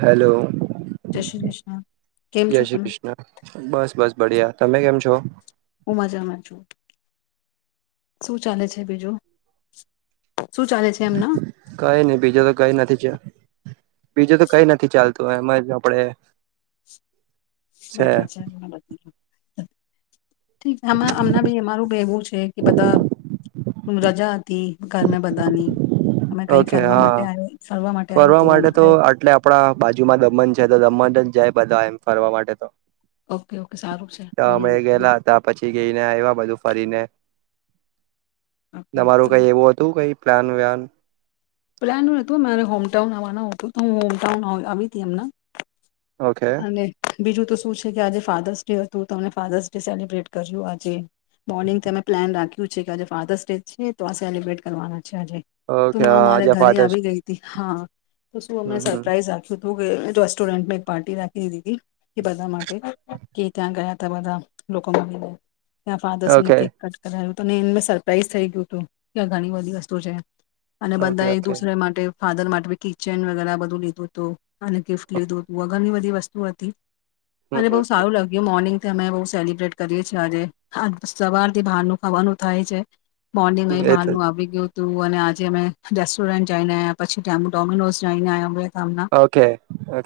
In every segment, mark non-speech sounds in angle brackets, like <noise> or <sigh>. Hello. Shri Krishna કેમ છો જય શ્રી તમે કૃષ્ણ. બસ બસ. બડિયા. તમે કેમ છો? હું મજામાં છુ. શું ચાલે છે બીજું? શું ચાલે છે એમના કઈ નઈ. બીજા તો કઈ નથી છે. બીજું તો કઈ નથી ચાલતું. એમ જ આપડે. બેટા છે ન બ <inaudible> ઠીક અ હમણાં હમણાં બી અમારું ભી એવું છે કે બધા તુમ રજા અતી. ઘર ને બધાની અમે કઈ ઓકે ફરવા હા માટે આવે ફરવા માટે તો આટલે આપડા બાજુમાં દમણ છે. તો દમન જ જાય બધા એમ ફરવા માટે તો ઓકે ઓકે સારું છે તો અમે ઘણું ગેલા તા પછી જઈને આવ્યા બધું ફરીને ઓકે તમારું કઈ એવું હતું કઈ પ્લાન વાન પ્લાન નતું મારે હોમટાઉન આવાનું હતુ તો હું હોમટાઉન આવી તી એમના ઓકે. અને બીજું તો શું છે. કે આજે ફાધર્સ ડે હતું તો અમને ફાધર્સ ડે સેલિબ્રેટ કર્યું. આજે મોનિંગથી અમે પ્લેન રાખ્યું છે કે આજે ફાધર્સ ડે છે તો આ સેલિબ્રેટ કરવાના અચ્છા જ તો ઓકે મારા આજે ઘરે ફાધર્સ આવી ગઈ હતી હા તો શું હમ અમને હમ સરપ્રાઈઝ રાખ્યું. તો ગ રેસ્ટોરન્ટ મે. પાર્ટી રાખી દીધી કે બધા માટે કે ત્યાં ગયા ત બધા લોકો. ત્યાં ફાદરસ નું ઓકે કેક કટ કરાવું. તોને એ મે સરપ્રાઈઝ થઈ ગયું હતું કે આ ઘણી બધી વસ્તુ છે. અને ઓકે બધા એક ઓકે દુસરે માટે. ફાધર માટે ભ કિચન વગેરે બધું લીધું હતું અને ગિફ્ટ લીધુંું. વઘરની બધી વસ્તુ હતી. હમ અને બહુ હમ સારું લાગ્યું મોર્નિંગ. અમે બહ સેલિબ્રેટ કરીએ છીએ આજે સવારથી બહાર ન ખાવાનું થાય છે. મોર્નિંગ હમ અહીં એ તો બહારનુંું આવી ગયું હતું. તું અને આજે અમે રેસ્ટોરન્ટ જઈને આવ્યા પછી ડોમિનોઝ જઈને આવ્યા અ. ઓકે ઓ.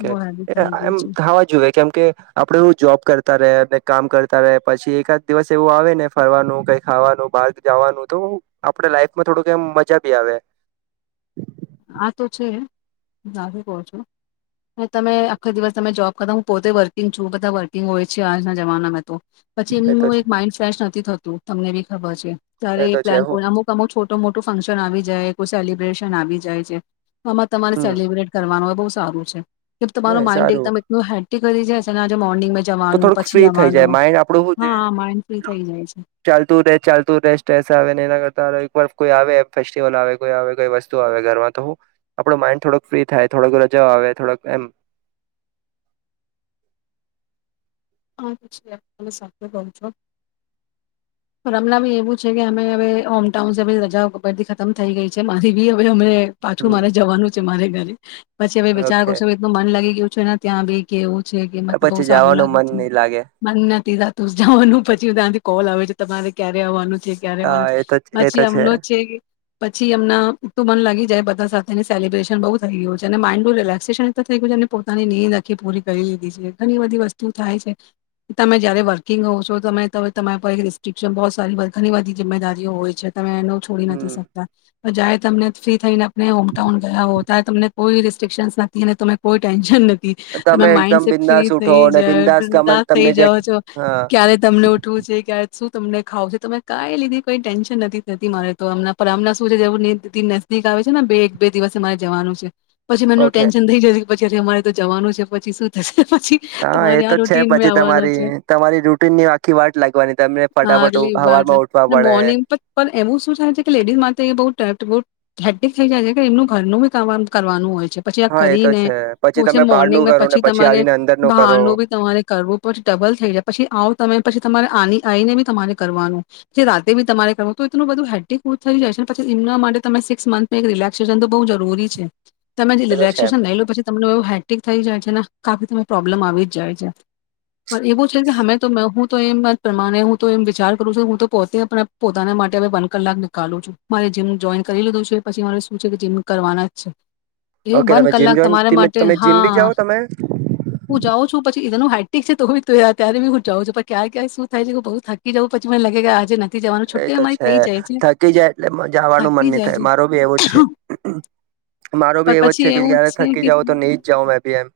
ગયું મ છે ખાવા જોુએ કેમ કે આપડે એું જોબ કરતા ર. કામ કરતા રહે પછી એકાદ દિવસ એવું આવે ને ફરવાનું કઈ ખાવાનું બહક જવાનું તો આપડ લાઈફમાં થોડુંકમ મજા ભી આવે. આ તો છે જ કહો છું. તમે આખો દિવસ તમે જોબ. કદા હું પોતે વર્કિંગ છું બધા વર્કિંગ હોય છે આજના જમાનામાંં તો. પછી એ તો એમનું છે એક માઇન્ડ ફેશ નું. નથી થતું તમને બી ખબર છે. ત્યારે એ તો છે પ્લાન હું અમુક અમુ છોટ. તો મોટું ફંક્શન આવી જાય કોઈ સેલિબ્રેશન આવી જાય તો. જાય છે. આમાં તમારે હમ સેલિબ્રેટ કરવાનું હોય બહુ. સારું છે. કે એ તમારું માઇન્ડ સારું એકદમ એટલું હેટ. ગરે જ હશે ન આજ. તો થોડુંક ફ્રી થઈ જાય માઇન્ડ આપડું ને હા માઇન્ડ ફ્રી થઈ જાય છે ચાલતું ને ચાલતું રે સ્ટ્રેસ આવે ને એના કરતા એક વાર. કોઈ આવે ફેસ્ટિવલ આવે કોઈ આવે કોઈ વસ્તુ આવે ઘરમાં તો આપણો માઈન્ડ થોડોક ફ્રી થાય થોડક રજા આવે થોડ એમ. હમણાં બી એવું છે કે અમે હવે હોમટાઉનસ રજા ખતમ થઈ ગઈ છે મારી બી હવે અમે. પાછું મારે હમ જવાનું છે મારે ઘરે પછી હવે વિચાર ઓકે કરશો હ એટલુ મન લાગી ગ્યું. ને ત્યાં બી કેવું ચ. પછી જવાનું મન નહી. લાગે મને નથી થાતુ જવાનુ પછી ત. કોલ આવે છે તમારે ક્યારે આવવાનું હા ક્યારેવા એ તો એ તો પછી એમનો છે પછી એમના તું મન લાગી જાય બધા સાથે સાથે સેલિબ્રેશન બુ થઈ ગયું છે અને માઇન્ડું રિલેક્સેશન એ થઈ ગયું અને પોતાની નીંદ અખી પૂરી કરી લીધી છે ઘણી બધી વસ્તુ થાય છે તમે જયારે વર્કિંગ હોવ છો તમેમે તમારા પર એક રિસ્ટ્રિકશન બહુ સારી ઘણી બધી જિમ્મેદારી ઓ હોય છે. તમે ન છોડી નથી હમ શકતા તો જાય તમને ફ્રી થઈને આપણે હોમટાઉન ગયા હો ત તમને કોઈ રિસ્ટ્રિકશન્સ નથી અને તમે કોઈ ટેન્શન નથી તમે એકદમ બિંદાસ ઉઠો ને બિંદાસ તમે અંદા થઇ તમને જે જાવ છો હા ક્યારે તમને ઉઠવું છે ક્યારે શું તમને ખાવ છે તમે કઈ લીધી કોઈ ટેન્શન નથી થતી મારે તોમમ શું છે જે નજદીક આવે છે ને બે એક બે દિવસે મારે જવાનું છે. પછી મેનુ ઓકે ટેન્સન થઈ જયું પછી આજે અમારે તો જવાનું છે પછી શું થશે પછી હા એ તમારે આ તો રો છે પછી તમારી તમારી રૂટીનની આખી વાટ લાગવાની તમને હા ફટાફટ આગલી વાર એટલે હવારમાં ઉઠવા અને પડે મોર્નિંગ ગુડ ટ્રેપ ગુડ હેકટીક થઈ જાય છે કે, એમનું ઘરનું બી કામ કરવાનું હોય છે. પછી આ હા, એ તો કરીને છે. પછી પોછે તમે બહારનું મોર્નિંગમાં કરો ને પછી આવીને અંદરનું કરો. તો પછી ડબલ થઈ જાય પછી આવો તમે પછી તમારે આની આઈને બી તમારે કરવાનું, પછી રાતે બી તમારે કરવાનું તો એટલું બધું હે્ટી ફુલ થઈ જાય છે પછી એમના માટે તમે સિક્સ મંથમાં એક રિલેક્સેશન તો બહુ જરૂરી છે. તમે જે એ તો છે રિલેકશશન લઈલો. પછી તમને એવું હેટિક થઈ જાય છે. નખ કાપે તો મને પ્રોબ્લેમ આવી જાય જ છે. પણ એવું છે કે હમે તો મે હું- તો એમ જ પ્રમાણે હું તો એમ વિચાર કરું છું. હું તો પોતે પોતાના માટે હવે વન કલાક નીકાલું છું. મારે જીમ જોઈન કરી લીધું છે પછી મારે શું છે કે, જીમ કરવાના જ છે. એ ઓકે વન તમે જીમ કલાક જો તમારા માટે તમે હા જીમ બી જાઓ તમે હું જાઉં છું પછી એનું હાઇટ ઠી છે તો તો ત્યારે બી હું જાઉ છું પણ ક્યાં ક્યાય શું થાય છે કે બઉ થાકી જઉું પછી મને લાગે કે આજે જવાનું એ છુટ્ટી તો અમારી છે થઈ જાય થકી જાય એટલે મને જવાનું મન થાકી નહી જાય થાય છે માર બી એવું જ છે મારો પણ ભી એવો જ પછી છે કે એવું ક્યારે છે થકી કે જાવ તો નહી જ જાવ મે ભી એમ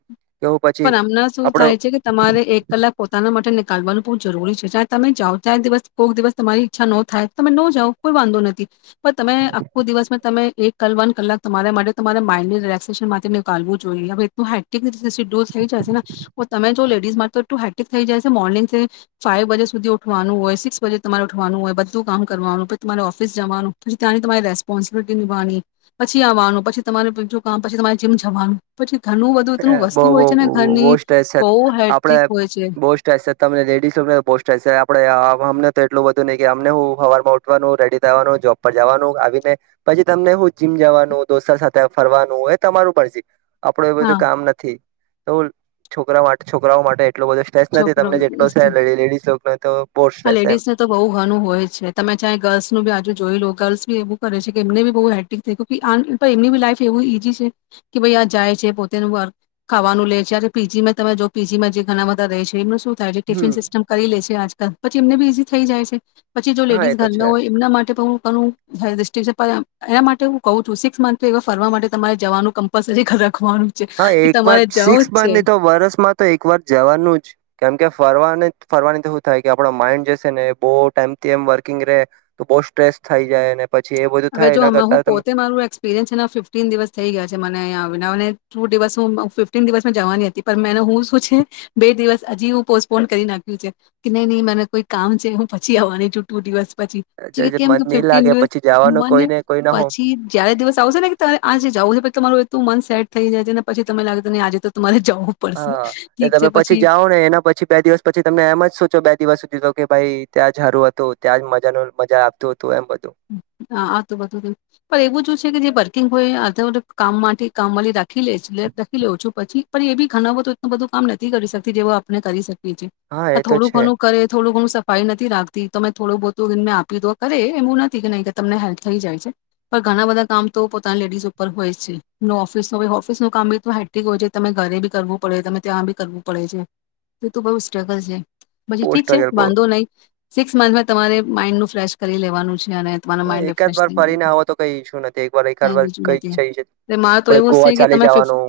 કેવું પછી પણ આમના શું આપડો થાય છે કે તમારે એક કલાક પોતાના માટે કાલવાનું બહુ જરૂરી છે જ્યાં તમે જાઓ ત્યાં દિવસ કોઈક દિવસ તમારી ઈચ્છા ન થાય તમે ન જાાવ કોઈ વાંધો નથી પણ તમે આખો દિવસમાં તમે એક કલવન કલાક તમારા માટે તમારા માઇન્ડની રિલેક્સેશન માટે નીકાલવું જોઈએ હવે એ મા તોટલું હેટિક થઈ જાય છે મોર્નિંગ ફાઇવ બજે સુધી ઉઠવાનું હોય સિક્સ બજે તમારે ઉઠવાનું હોય બધું કામ કરવાનું પછી તમારે ઓફિસ જવાનું પછી ત્યાંની તમારે રેસ્પોન્સિબિલિટી નિવાની પછીવાનું પછી તમારે બીજું કામ પછી તમારે જીમ જવાનું પછી ઘણું બધું એટલુ વસ્તુ હોય. ને ઘરની બોસ્ટ છે બહુ હેટ્રિક આપડે હોય છે બોસ્ટ તમને લેડીસસ્ટ આપ તો એટલું બધું નહ કે અમને હું સવારમાં ઉઠવાનું રેડી થવાનું જોબ પર જવાનું આવીને પછી તમને હું જીમ જવાનું દોસ્તાર સાથે ફરવાનું એ તમારું પણ છે. આપડો એવું બધું હા કામ નથી તો છોકરા માટે છોકરાઓ માટે એટલો બધું સ્ટ્રેસ નથી છોકરો તમને જેટલો સે લેડીઝ લોકોનો તો બહુ હા સ્ટ્રેસ એમ લેડીઝને તો બહુ ઘણું હોય છે તમે ચાહે ગર્લ્સનું બી હજુ જોઈ લો ગર્લ્સ એવું કરે છે કે એમને બી બહુ હે્ટિક થાય એમની બી લાઈફ એવું ઈઝી છે કે ભાઈ આ જાય છે પોતેનું વર્ક ખાવાનું લે છે પીજીમાં તમે જો પીજીમાં જે ઘણા બધા રહે છે એમનું શું તોજે ટિફિન હમ સિસ્ટમ કરી લે છે આજકાલ પછી એમને બી ઈઝી થઈ જાય છે. પછી જો હા એ લેડીસ ઘર તો ના છે હોય એમના માટે પણ હું કરું હેલ્થ એના માટે હું કઉ છું સિક્સ મંથ એવા ફરવા માટે તમારે જવાનું કમ્પલસરી ખરે હા એક વાર સિક્સ બંધની તો વરસમાં તો એક વાર જવાનું જ કેમ કે. ફરવાની ફરવાની તો શું થાય કે આપણો માઇન્ડ જેશે ને બહુ ટાઈમથી એમ વર્કિંગ રે તો બહુ સ્ટ્રેસ થઈ જાય. પછી એ બધું હવે થાય જો એના કરતા હું તમે પોતે મારું એક્સપિરિયન્સ છે એના ફિફ્ટીન દિવસ થઈ ગયા છે મને અંયા આવીને. ટુ દિવસ હું ફિફ્ટન દિવસ જવાની હતી પણ મે હું શું છે બે દિવસ હજી હું પોસ્ટપોન કરી નાખ્યું છે કે નહી નહી મને કોઈ કામ છે હું પછી આવવાની છું ટુ દિવસ. જે પછી જે મન કેમું નહીં ફિફ્ટીન લાગે દિવસ. પછી જવાનું મને કોઈને કોઈ ના હો પછી જયારે દિવસ આવશે ને કે ત આજ જવ. તમારું એું મન સેટ થઈ જાય છે નેછી તમે લાગે તો ને આજે તો તમારે. જવું પડશે હા એ ઠીક તમે છે પછી જાઓ ને એના પછી બે દિવસ પછી તમે એમ જ સોચો બે દિવસ સુધી. ીધ કે ભાઈ ત્યાં સારું હતો ત્યાં જ મજા ન મજા આપતો. હા આ તું બધું ત પણ એવું જ છે કે જે ભર. કે કોઈ આધ કામ માટેથી કામવાળી રાખી લે લે રાખી લઉં છું પછી પણ એ બી ઘણ બધો એલું બધું કામ નથી કરી શકતી જેવ આપણે કરી શકી. હા આ એ તો થોડું છે ઘણું કરે થોડું ઘણું સફાઈ નથી રાખતી. તમે થોડું બહુું મે આપી દો કરે એમું નથી. કે નહી કે તમને હેલ્પ થઈ જાય છે પણ ઘણા બધા કામ તો પોતાના લેડીઝ ઉપર હોય જ છે ઓફિસ ન ઓફિસ નું કામ બી હેિક હોય છે તમે ઘરે બી કરવું પડે તમે ત્યાં બી કરવું પડે છે એ ત બઉુ સ્ટ્રગલ છે. પછી બહુ ઠીક છે સ્ટ્રગલ બહુ બાંધો નહીિ. સિક્સ મંથમાં તમારે માઈન્ડ નું ફ્રેશ કરી લેવાનું છે. જ તમાર હા, માઇન્ડ એકાદ રિફ્રેશ વાર થઈ જાય ફરીને આવો તો કઈ ઈસ્યુ નથી એક વાર ક એકાદ વાર બીજું કઈ નથી જઈ છે. એટલે મારે તો આપણે એવું જ ગોવા છે કે ચાલી તમે ફિફ જવાનું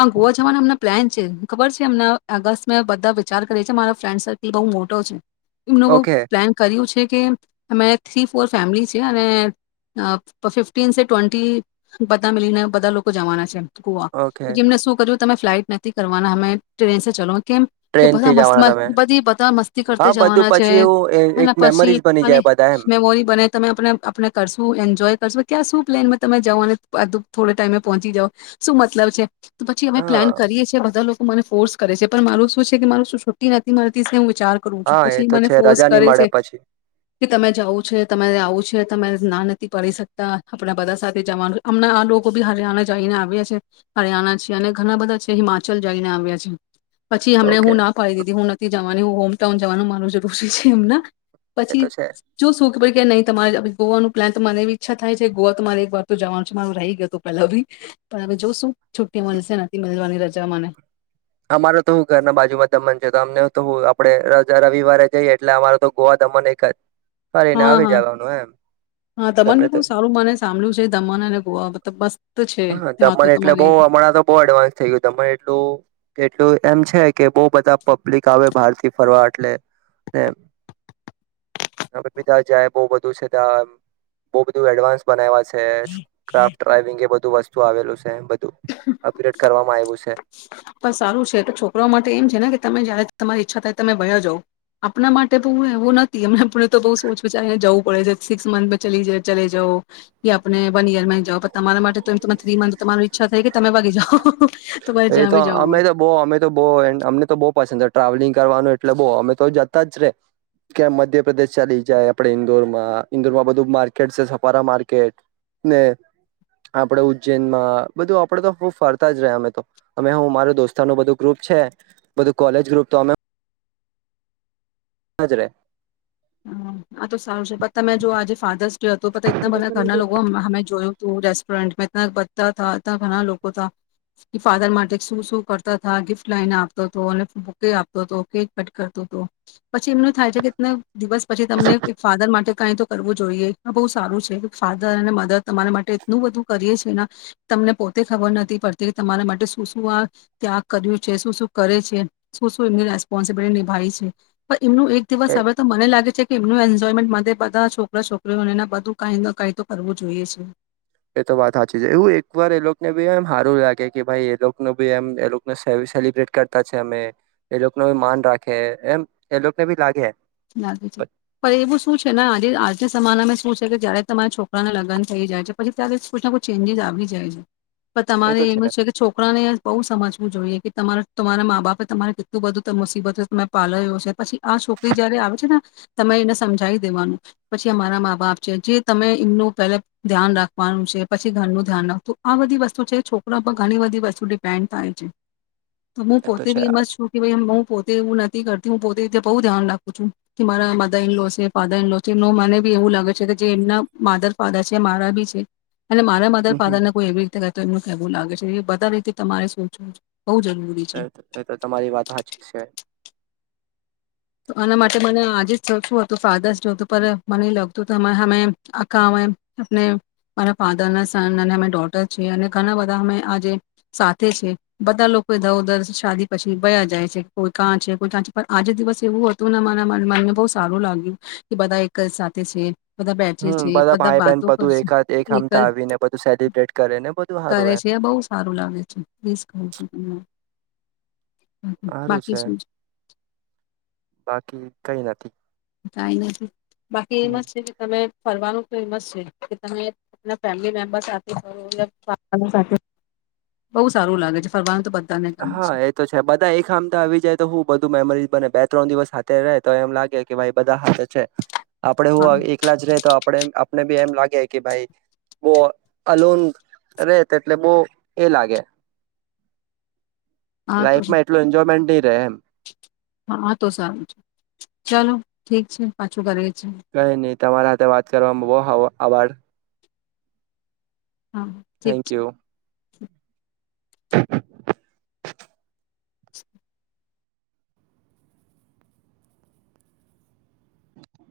આ ગોવા જવાના અમને પ્લાન. ખબર છે એમને અગત મે બધા વિચાર કરીી મારા ફ્રેન્ડ સર્કલ બહુ મોટો છે. એમનું બહ ઓકે પ્લાન કર્યું છે. કે મેથી. પોર ફેમિલી છે અને ફિફ્ટીન સે ટ્વેન્ટી બધા મિલીને બધા લોકો જવાના છે. ઓકે પછી એમને શું કર્યું. તમે ફ્લાઇટ નથી કરવાના અમે ટ્રેન ચલો. કેમ કે બધા ટ્રેનથી મસ્ત જવાના તમે બધી બધા મસ્તી હા કરતા બધું જવાના છે પછી એવું એ એક અનેના પછી મેમરીઝ બની અને જાય બધા એમ મેમોરી. તમે આપણે કરશું એન્જોય કરશો ક્યાં શું પ્લેનમાં તમે જઓ અને થોડ ટાઈમે પહોંચી જાવ શું મતલબ છે. તો પછી અમે હા પ્લાન કરીએીએ બધા લોકો. મને ફોર્સ કરે છે પણ મારું શું છે કે મારું શું છુ્ટી નથી મા. વિચાર કરું છું હા એ પછી તો મને છે ફોર્સ રજા નહી કરે મળે છે પછી કે તમે જાવઓ છે. છે તમે ના નથી પડી શકતા આપણા બધા સાથે જવાનું હમણાં આ લોકો બી હરિયાણા જઈને આવ્યા છે હરિયાણા છ અને ઘણા બધા છે હિમાચલ જઈને આવ્યા છે. પછી હમને ઓકે હું ના પાડી દીધી હું નથી જવાની. ત જવાનું માર જે રોસી છે એમને. એ પછી તો છે જો શું. ખબ કે નહી તમારે ગોવાનું પ્લાનરે ઈચ્છા થાય છે ગોવા તમારે એક વાર તો જવાનું છે મારો રહી ગયો હત પેલા બી પણ હવે જોશું છુટ્ટી મળશે નથી મળવાની રજા મને. અમારો તો હું ઘરના બાજુમાં દમન છે તો અમને તો હું આપડે રવિવારે જઈએ એટલે અમારો તો ગોવા દમણ એક જ. ફરીને હા આવી હા જવાનું એમ હા તમાને તમને તો બી સારું માને સાંભ્યું છે દમણ અને ગોવા મતલબ બસ હા દમણ એટલે બો હમણાં તો બો એડવાન્સ થઇ ગયું દમણ એટલું કેટલું એમ છે. કે બો બધા પબ્લિક આવે બહારથી ફરવા એટલે બીધા જાય બો બધું છે ત્યાં બો બધું એડવાન્સ બનાવ્યા. છે ક્રાફ્ટ ડ્રાઈવિંગ એ બ ધુ વસ્તુ આવેલું છે બ દુ અકરેટ કરવામાં આવ્યું છે. પણ સારું છે છોકરા માટે એમ છે ને કે તમે જયારે તમારી ઈચ્છા થાય તમે બયા જાવ આપણા માટે બહુ એવું નથી એમને તો સોચ વિચારીને જવું પડે છે સિક્સ મંથ ચલે જવો કે આપને વન યરમાં જાઓ પણ તમારા માટે તો એ થ્રી મા તમાર ઈચ્છા થઈ કે તમે વાગી જાઓ. તમારે એ જ્યાં તો બી જવું અમે હોય તો બો અમે તો બો અમને તો બો પ ટ્રાવેલિંગ કરવાનું એટલે બો અમે તો જતા જ રે કે મધ્યપ્રદેશ ચાલી જાય આપડે ઈન્દોર માં ઇન્દોરમાં બધું માર્કેટ છે સફારા માર્કેટ ને આપડે ઉજ્જૈનમાં બધું આપડે તો ફરતા જ ર અમે તો. અમે હું મારો દોસ્તા ન બધું ગ્રુપ છે બધું કોલેજ ગ્રુપ તો અમે હાજરે. હા તો સારું છે પ તમે જો આજે ફાધર્સ ડે હતો પ તેં એટલા બધા ઘરના લોકો અમે જોયું તું રસ સ્ટોરન્ટ બધતા ઘણા લોકો તા ફાધર માટે શું શું કરતા હતા ગિફ્ટ લઈને આપતો હતો અને બુકે આપતો હતો કેક કટ કરતો હતો પછી એમનું થાય છે કે દિવસ પછી તમને ફાધર માટે કઈ તો કરવું જોઈએ. આ બઉ સારું છે ફાધર અને મધર તમારા માટે એટલું બધું કરીએ છે તમને પોતે ખબર નથી પડતી કે તમારા માટે શું શું આ ત્યાગ કર્યું છે શું શું કરે છે શું શું એમની રેસ્પોન્સિબિલિટી નિભાવી છે પ એમનું એક દિવસ આવે તો મને લાગે છે. એમનું એન્જોયમેન્ટ માટે બધા છોકરા છોકરીઓને એ બધું ક ન કાય તો કરવું જોઈએ છે. એ તો વાત હાચી છે એવું એક વાર એ લોકોને બી એમ હારું લાગે કે ભાઈ એ લોકોનો બી એમ એને લોકને સેલિબ્રેટ કરતા છે અમે એ લોકો ને માન રાખે એમ એ લોકોને ભી લાગે. લાગે છે પણ એવું શું છે ને આજે આજના સમાનામાં શું કે કે જ્યારે તમારા છોકરાને લગ્ન થઈ જાય છે પછી ત્યારેને કુછ ના કુછ ચેન્જીિસ આવી જાય છે. પણ એ તમારે તો એમ જ છે કે છોકરાને બઉ સમજવું જોઈએ કે તમારા તમારા મા બાપે તમારે કેટલું બધું મુસીબત તમે પાલ્યો છે પછી આ છો ઈ જયારે આવે છે ને તમે એને સમજાવી દેવાનું પછી અમારા મા બાપ છે જે તમે એમનું પહેલા ધ્યાન રાખવાનું છે પછી ઘરનું ધ્યાન રાખતું આ બધી વસ્તુ છે છોકરા પર ઘણી બધી વસ્તુ ડિપેન્ડ થાય છે. તમે એ તો પોતે છે બી એમા આજ છું કે ભાઈ હું પોતે એવું નથી કરતી હું પો તેય તેં બહુ ધ્યાન રાખ. ખુ છું કે મારા મધર ઇન લો છે ફાધર ઇન લો છે નો મને બી એવું લાગે છે કે જે એમના માધર ફાધર છે મારા બી છે. અને મારા મધર હમ ફાધર ને કોઈ એવી રીતે કરતો એ એવું લાગે છે એ બધા રીતે તમારે સુંચવું એ તો તમારી વાત હાચી છે. તો આના માટે મને આજે જ શું હતું ફાધર્સ જો હતું પણ મને એ લાગતું અમાં હામે અમે આખા મેરા ફાધર ના સન અને અમે ડોટર છે અને ઘણા બધા અમે આજે સાથે છે બધા લોકોધરધર શાદી પછી બ જાય છે કોઈ કાં છે કોઈ કાં છે પણ આજે દિવસ એવું હતું ને મને બો સારું લાગ્યું કે બધા એક જ સાથે છે. બધા બેઠે છે હમ બધા ભાઈ બહેન બાતો બધું કરશે એકાદ એક હમતા આવીને બધું સેલિબ્રેટ કરે ને બધું સારું કરે એમ છે બઉ સારું લાગે છે. સારું બાકી છે શું છ. બાકી કઈ નથી કઈ નથી બાકી હમ. એમાં જ છે કે તમે ફરવાનું ફેમસ છે કે તમે ફેમલી મેમ્બર સાથે ફ બ સારું લાગે છે ફરવાનું તો બ હા એ તો છે બધા એ ખામ તો આવી જાય તો હું. બધું મેમરી બને બે ત્રણ દિવસ હાથે રહે તો એમ લાગે કે ભાઈ બધા હાથે છે. આપડે હા હું એકલા જ ર તો આપ આપને બી એમ લાગે કે ભાઈ બહ અલન રે તેટલે બહ એ લાગે હા તો લાઈફમાં એટલું એન્જોયમેન્ટ નહી એમ. હા હા તો સારું છે ચાલો ઠીક છે પાછું કરી કઈ નહી તમારા સાથે વાત કરવામાં બહુ હ આવાડ. હા ઠીક થેન્ક છે. યુ <unintelligible> <inaudible>